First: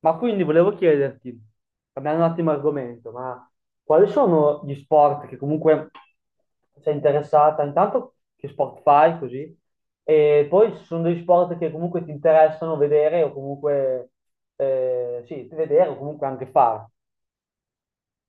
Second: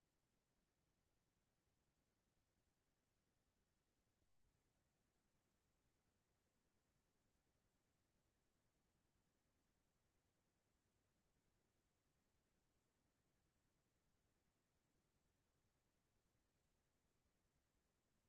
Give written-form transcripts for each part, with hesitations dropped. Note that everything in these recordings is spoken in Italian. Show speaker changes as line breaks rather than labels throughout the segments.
Ma quindi volevo chiederti, cambiando un attimo argomento, ma quali sono gli sport che comunque sei interessata? Intanto che sport fai così? E poi ci sono degli sport che comunque ti interessano vedere o comunque sì, vedere o comunque anche fare.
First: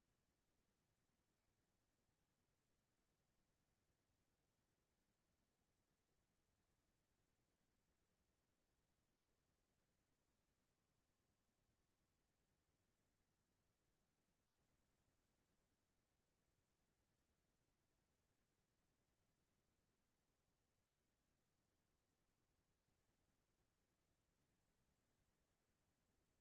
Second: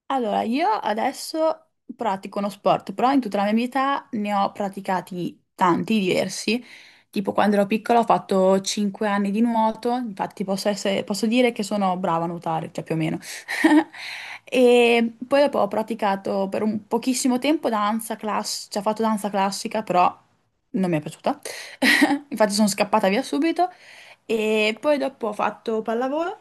Allora, io adesso pratico uno sport, però in tutta la mia vita ne ho praticati tanti, diversi. Tipo quando ero piccola ho fatto 5 anni di nuoto, infatti posso dire che sono brava a nuotare, cioè più o meno. E poi dopo ho praticato per un pochissimo tempo danza classica, cioè ho fatto danza classica, però non mi è piaciuta. Infatti sono scappata via subito. E poi dopo ho fatto pallavolo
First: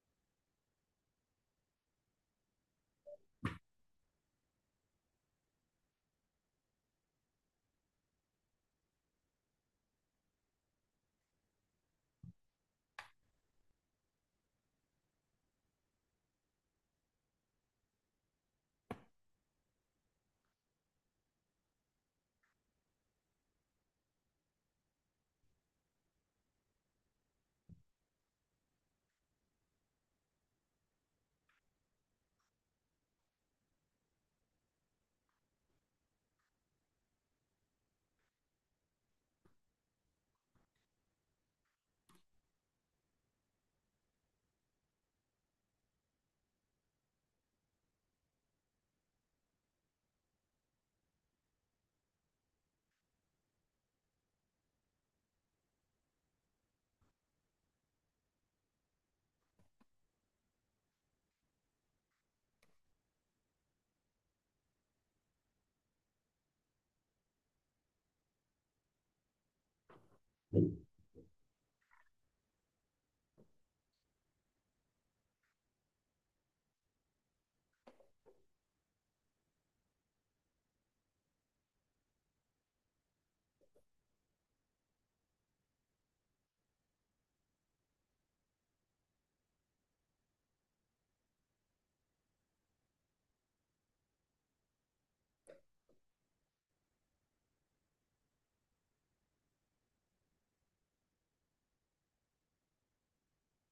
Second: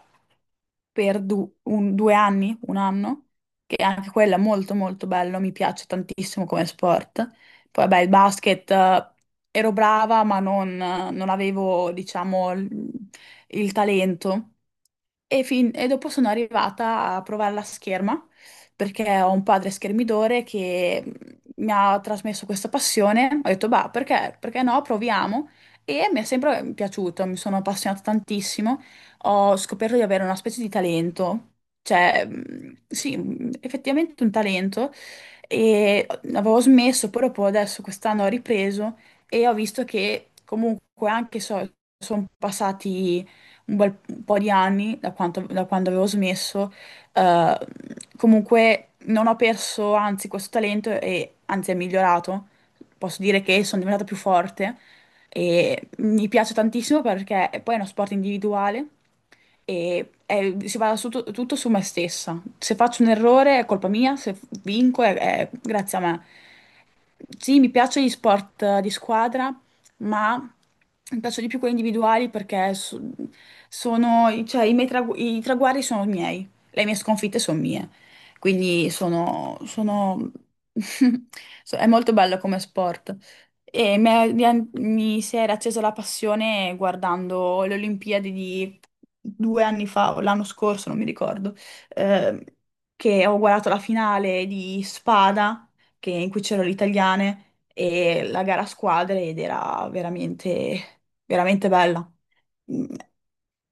per 2 anni, un anno, che anche quella è molto molto bello, mi piace tantissimo come sport. Poi vabbè, il basket, ero brava, ma non avevo, diciamo, il talento. E dopo sono arrivata a provare la scherma perché ho un padre schermidore che mi ha trasmesso questa passione. Ho detto, bah, perché no? Proviamo. E mi è sempre piaciuto, mi sono appassionata tantissimo. Ho scoperto di avere una specie di talento, cioè, sì, effettivamente un talento. E avevo smesso, poi dopo adesso quest'anno ho ripreso e ho visto che comunque anche so, sono passati un bel po' di anni, da quando avevo smesso, eh, comunque non ho perso, anzi, questo talento e anzi è migliorato. Posso dire che sono diventata più forte e mi piace tantissimo perché poi è uno sport individuale e si basa su tutto su me stessa. Se faccio un errore è colpa mia, se vinco è grazie a me. Sì, mi piacciono gli sport, di squadra, ma mi piacciono di più quelli individuali perché sono, cioè, i miei i traguardi sono miei, le mie sconfitte sono mie, quindi è molto bello come sport. E mi si era accesa la passione guardando le Olimpiadi di 2 anni fa o l'anno scorso, non mi ricordo, ehm, che ho guardato la finale di Spada, in cui c'erano le italiane e la gara a squadre ed era veramente, veramente bella. Mm.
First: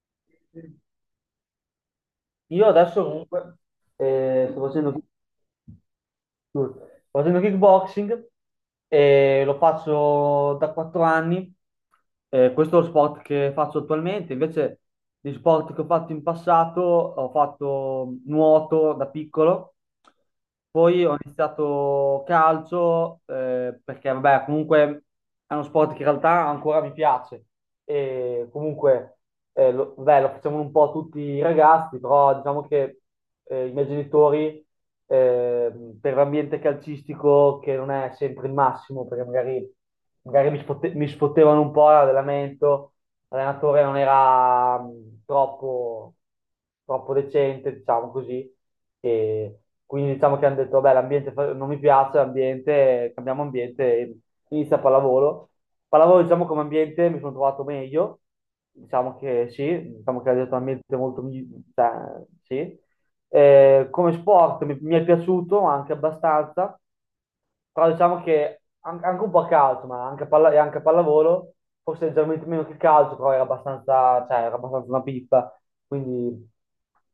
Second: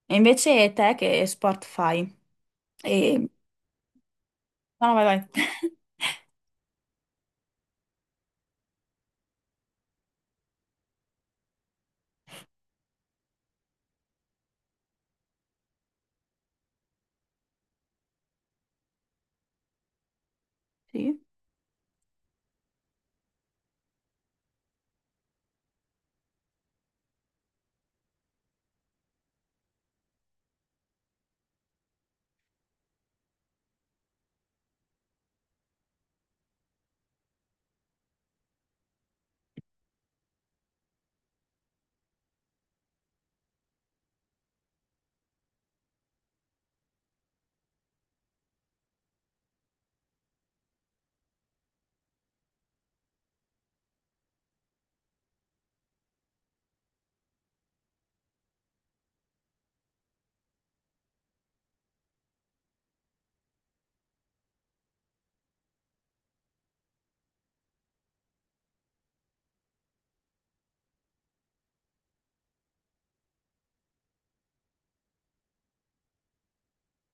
E invece te che sport fai?
Io adesso
E.
comunque sto
No, no, vai, vai.
Sto Facendo kickboxing e lo faccio da 4 anni. Questo è lo sport che faccio attualmente. Invece, gli sport che ho fatto in passato, ho fatto nuoto da piccolo, poi ho
Sì.
iniziato calcio, perché vabbè, comunque è uno sport che in realtà ancora mi piace. E comunque vabbè, lo facciamo un po' tutti i ragazzi, però diciamo che i miei genitori per l'ambiente calcistico che non è sempre il massimo, perché magari, mi sfottevano un po' l'allenamento, l'allenatore non era troppo, troppo decente, diciamo così, e quindi diciamo che hanno detto, vabbè, non mi piace, l'ambiente, cambiamo ambiente, e inizia pallavolo. Pallavolo, diciamo, come ambiente mi sono trovato meglio, diciamo che sì, diciamo che ha detto un ambiente molto, cioè, sì, mi è piaciuto anche abbastanza, però diciamo che anche un po' a calcio, ma e anche a pallavolo, forse leggermente meno che il calcio, però era abbastanza, cioè, era abbastanza una pippa. Quindi,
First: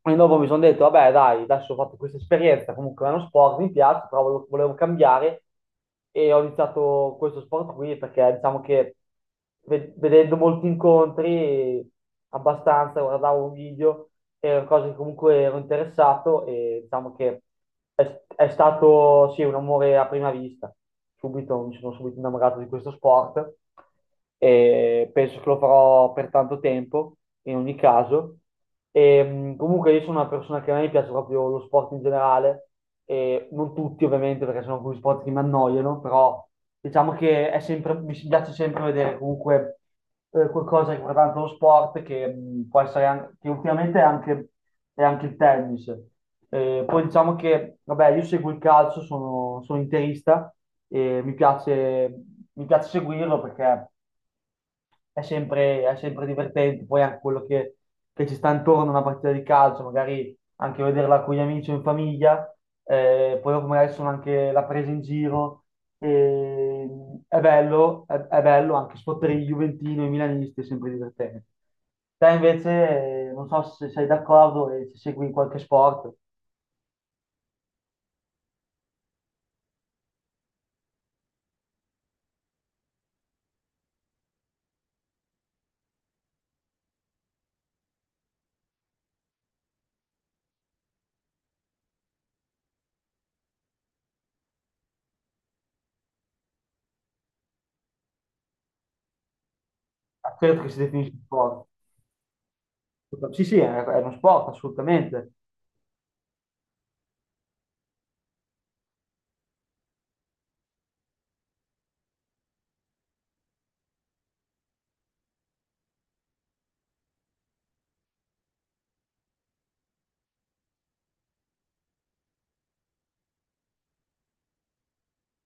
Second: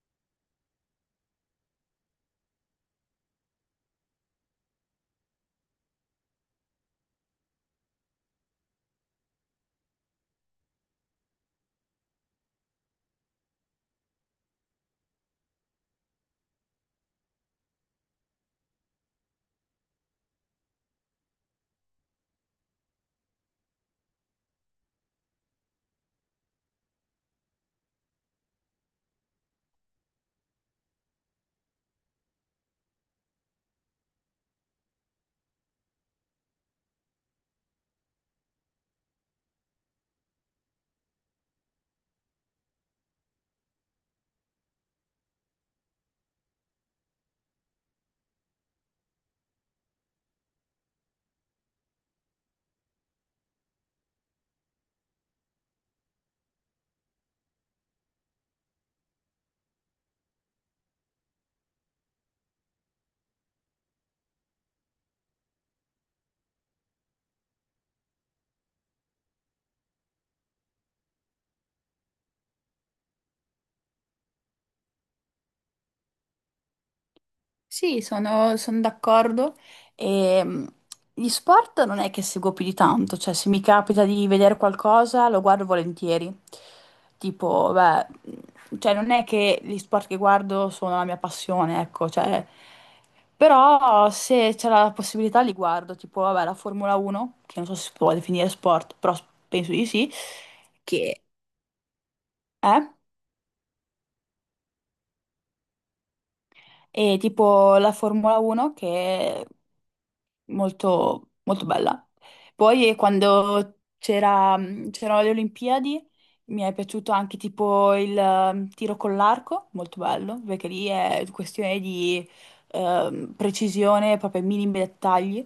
e dopo mi sono detto, vabbè, dai, adesso ho fatto questa esperienza, comunque è uno sport, mi piace, però volevo cambiare e ho iniziato questo sport qui perché diciamo che vedendo molti incontri, abbastanza, guardavo un video, erano cose che comunque ero interessato e diciamo che è stato sì, un amore a prima vista. Subito, mi sono subito innamorato di questo sport e penso che lo farò per tanto tempo, in ogni caso. Comunque io sono una persona che a me piace proprio lo sport in generale, e non tutti ovviamente perché sono alcuni sport che mi annoiano, però diciamo che è sempre, mi piace sempre vedere comunque qualcosa riguardante lo sport che può essere che ultimamente è anche il tennis. Poi diciamo che, vabbè, io seguo il calcio, sono interista e mi piace seguirlo perché è sempre divertente. Poi anche che ci sta intorno a una partita di calcio, magari anche vederla con gli amici o in famiglia, poi dopo magari sono anche la presa in giro. E, è bello anche sfottere i Juventino e i Milanisti, è sempre divertente. Te invece, non so se sei d'accordo e se segui in qualche sport,
Sì, sono d'accordo. E, gli sport non è che seguo più di tanto, cioè se mi capita di vedere qualcosa lo guardo volentieri. Tipo, beh, cioè non è che gli sport che guardo sono la mia passione, ecco, cioè, però se c'è la possibilità li guardo, tipo, vabbè, la Formula 1, che non so se si può definire sport, però penso di sì,
a quello che si definisce
che
sport.
è,
Sì, sì, è uno sport, assolutamente.
e tipo la Formula 1 che molto, molto bella. Poi, quando c'erano le Olimpiadi, mi è piaciuto anche tipo il tiro con l'arco, molto bello, perché lì è questione di precisione, proprio ai minimi dettagli.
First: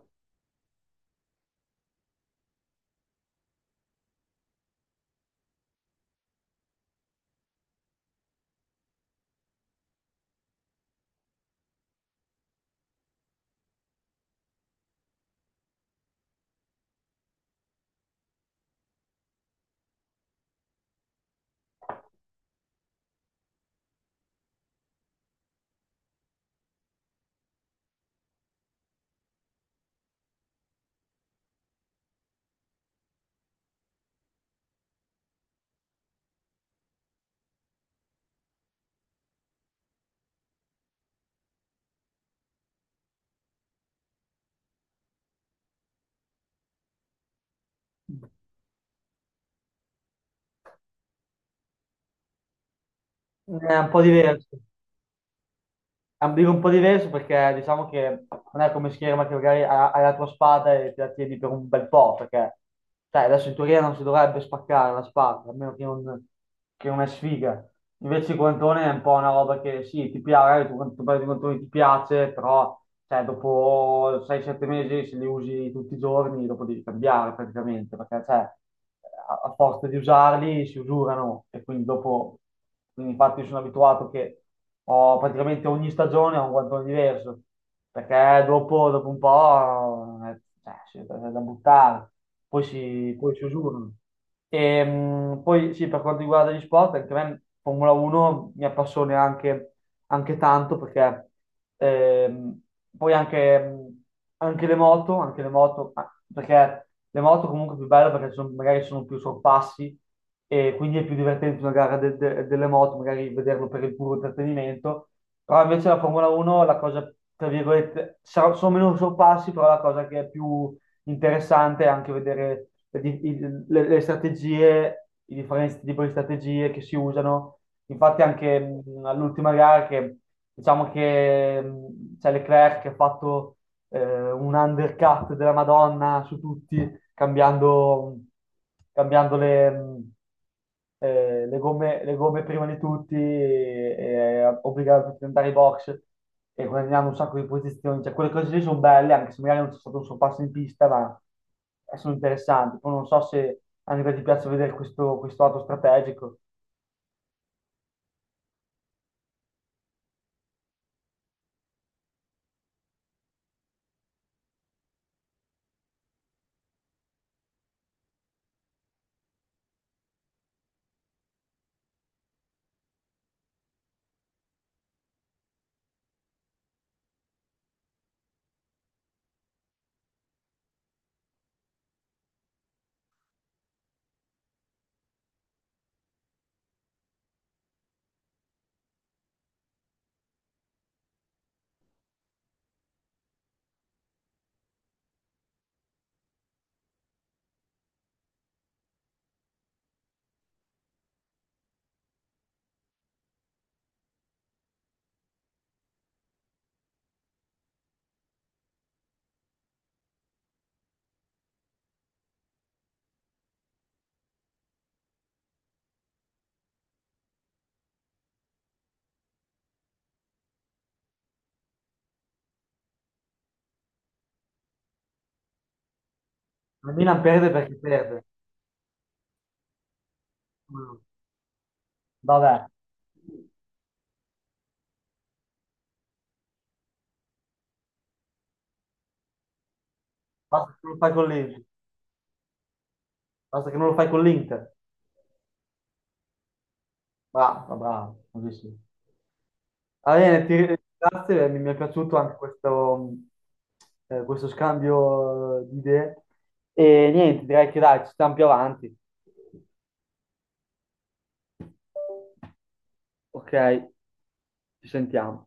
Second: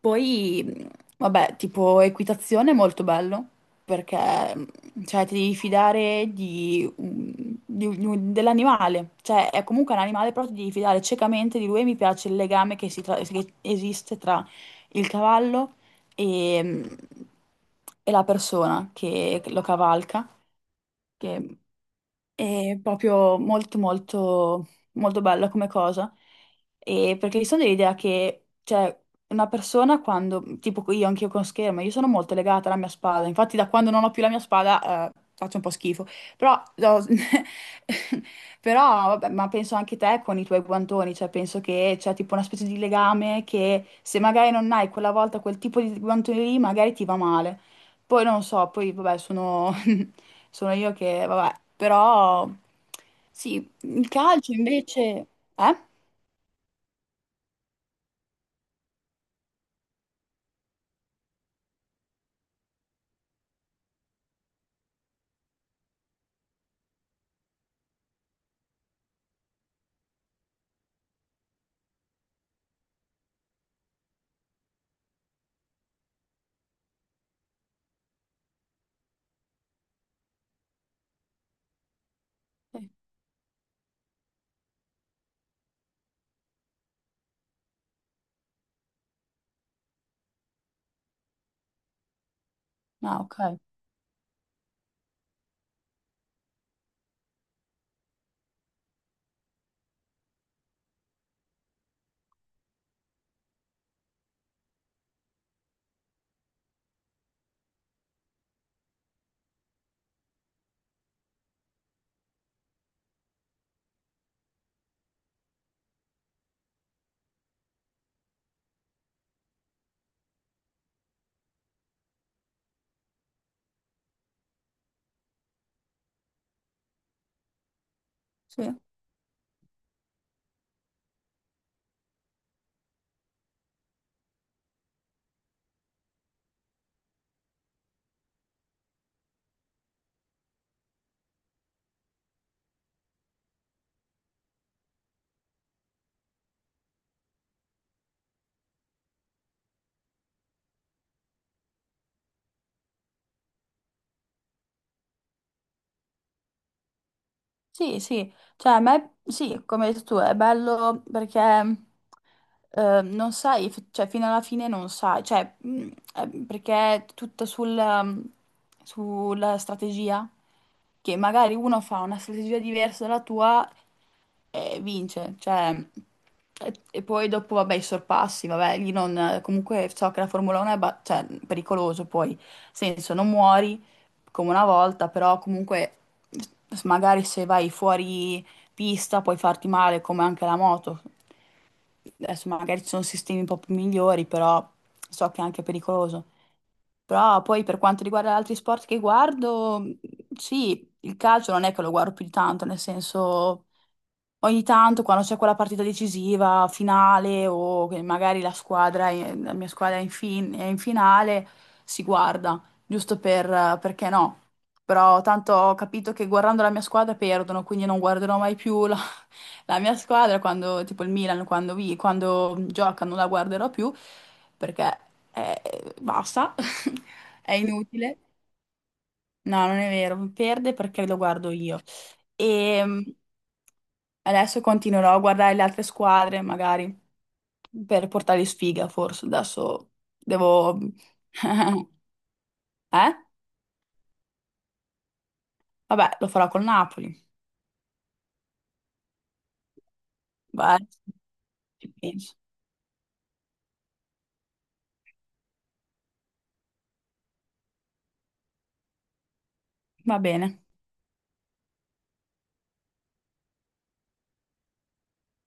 Poi, vabbè, tipo equitazione, molto bello perché cioè, ti devi fidare dell'animale, cioè è comunque un animale, però ti devi fidare ciecamente di lui e mi piace il legame che, che esiste tra il cavallo e, mh, e la persona che lo cavalca, che è proprio molto molto molto bella come cosa, e perché sono dell'idea che cioè, una persona quando, tipo io, anch'io con schermo, io sono molto legata alla mia spada, infatti da quando non ho più la mia spada, faccio un po' schifo, però, no, però vabbè, ma penso anche te con i tuoi guantoni, cioè penso che c'è tipo una specie di legame che se magari non hai quella volta quel tipo di guantoni lì magari ti va male, poi non so, poi vabbè sono, sono io che vabbè, però sì,
È un po'
il
diverso.
calcio invece. Eh?
Ambire un po' diverso perché diciamo che non è come scherma che magari hai la tua spada e te la tieni per un bel po', perché sai, adesso in teoria non si dovrebbe spaccare la spada, a meno che non è sfiga. Invece il guantone è un po' una roba che sì, ti piace, magari tu quando tu prendi i guantoni ti piace, però cioè, dopo 6-7 mesi se li usi tutti i giorni, dopo devi cambiare praticamente, perché cioè, a forza di usarli si usurano e quindi dopo,
Sì.
quindi infatti io sono abituato che ho praticamente ogni stagione ho un guantone diverso, perché dopo un po' cioè, sì, è da buttare,
Ah,
poi si
ok.
usurano. Poi sì, per quanto riguarda gli sport, anche a me Formula 1 mi appassiona anche tanto perché ehm, poi anche, anche le moto, ah, perché le moto comunque è più belle perché magari sono più sorpassi e quindi è più divertente una gara delle moto, magari vederlo per il puro intrattenimento, però invece la Formula 1 la cosa, tra virgolette, sono meno sorpassi, però la cosa che è più interessante anche vedere le strategie, i differenti tipi di strategie che si usano. Infatti anche
Sì.
all'ultima gara che diciamo che c'è Leclerc che ha fatto un undercut della Madonna su tutti cambiando, cambiando le gomme prima di tutti, e obbligando tutti ad andare in box e guadagnando un sacco di posizioni. Cioè, quelle cose lì sono belle, anche se magari non c'è stato un sorpasso in pista, ma sono interessanti. Poi non so se a livello ti piace vedere questo lato strategico.
Sì, sì, cioè a me sì, come hai detto tu, è bello perché, non sai, cioè fino alla fine non sai, cioè perché è tutto mm, sulla strategia, che magari uno fa una strategia diversa dalla tua e vince, cioè e poi dopo vabbè i sorpassi, vabbè lì non, comunque so che la Formula 1 è cioè, pericoloso poi, nel senso non muori come una volta, però comunque magari se vai fuori pista puoi farti male come anche la moto. Adesso magari ci sono sistemi un po' più migliori, però so che è anche pericoloso. Però poi per quanto riguarda gli altri sport che guardo, sì, il calcio non è che lo guardo più di tanto, nel senso ogni tanto quando c'è quella partita decisiva, finale o che magari la squadra, la mia squadra è in finale, si guarda, giusto per, perché no. Però tanto ho capito che guardando la mia squadra perdono, quindi non guarderò mai più la, la mia squadra quando, tipo il Milan, quando, quando gioca non la guarderò più perché, basta,
La Milan perde
è
perché
inutile.
perde.
No, non è vero, perde
Mm.
perché lo guardo io.
Vabbè,
E adesso continuerò a guardare le altre squadre, magari per portargli sfiga, forse. Adesso
basta
devo.
che non lo fai con l'Inter.
Eh?
Basta che non lo fai con l'Inter.
Vabbè, lo farò col Napoli.
Bravo, bravo, così sì. Va bene, ti
Vai,
ringrazio, mi è
ci
piaciuto
penso.
anche questo, questo scambio di idee. E niente, direi che dai, ci stiamo più avanti.
Va bene.
Ok, ci sentiamo.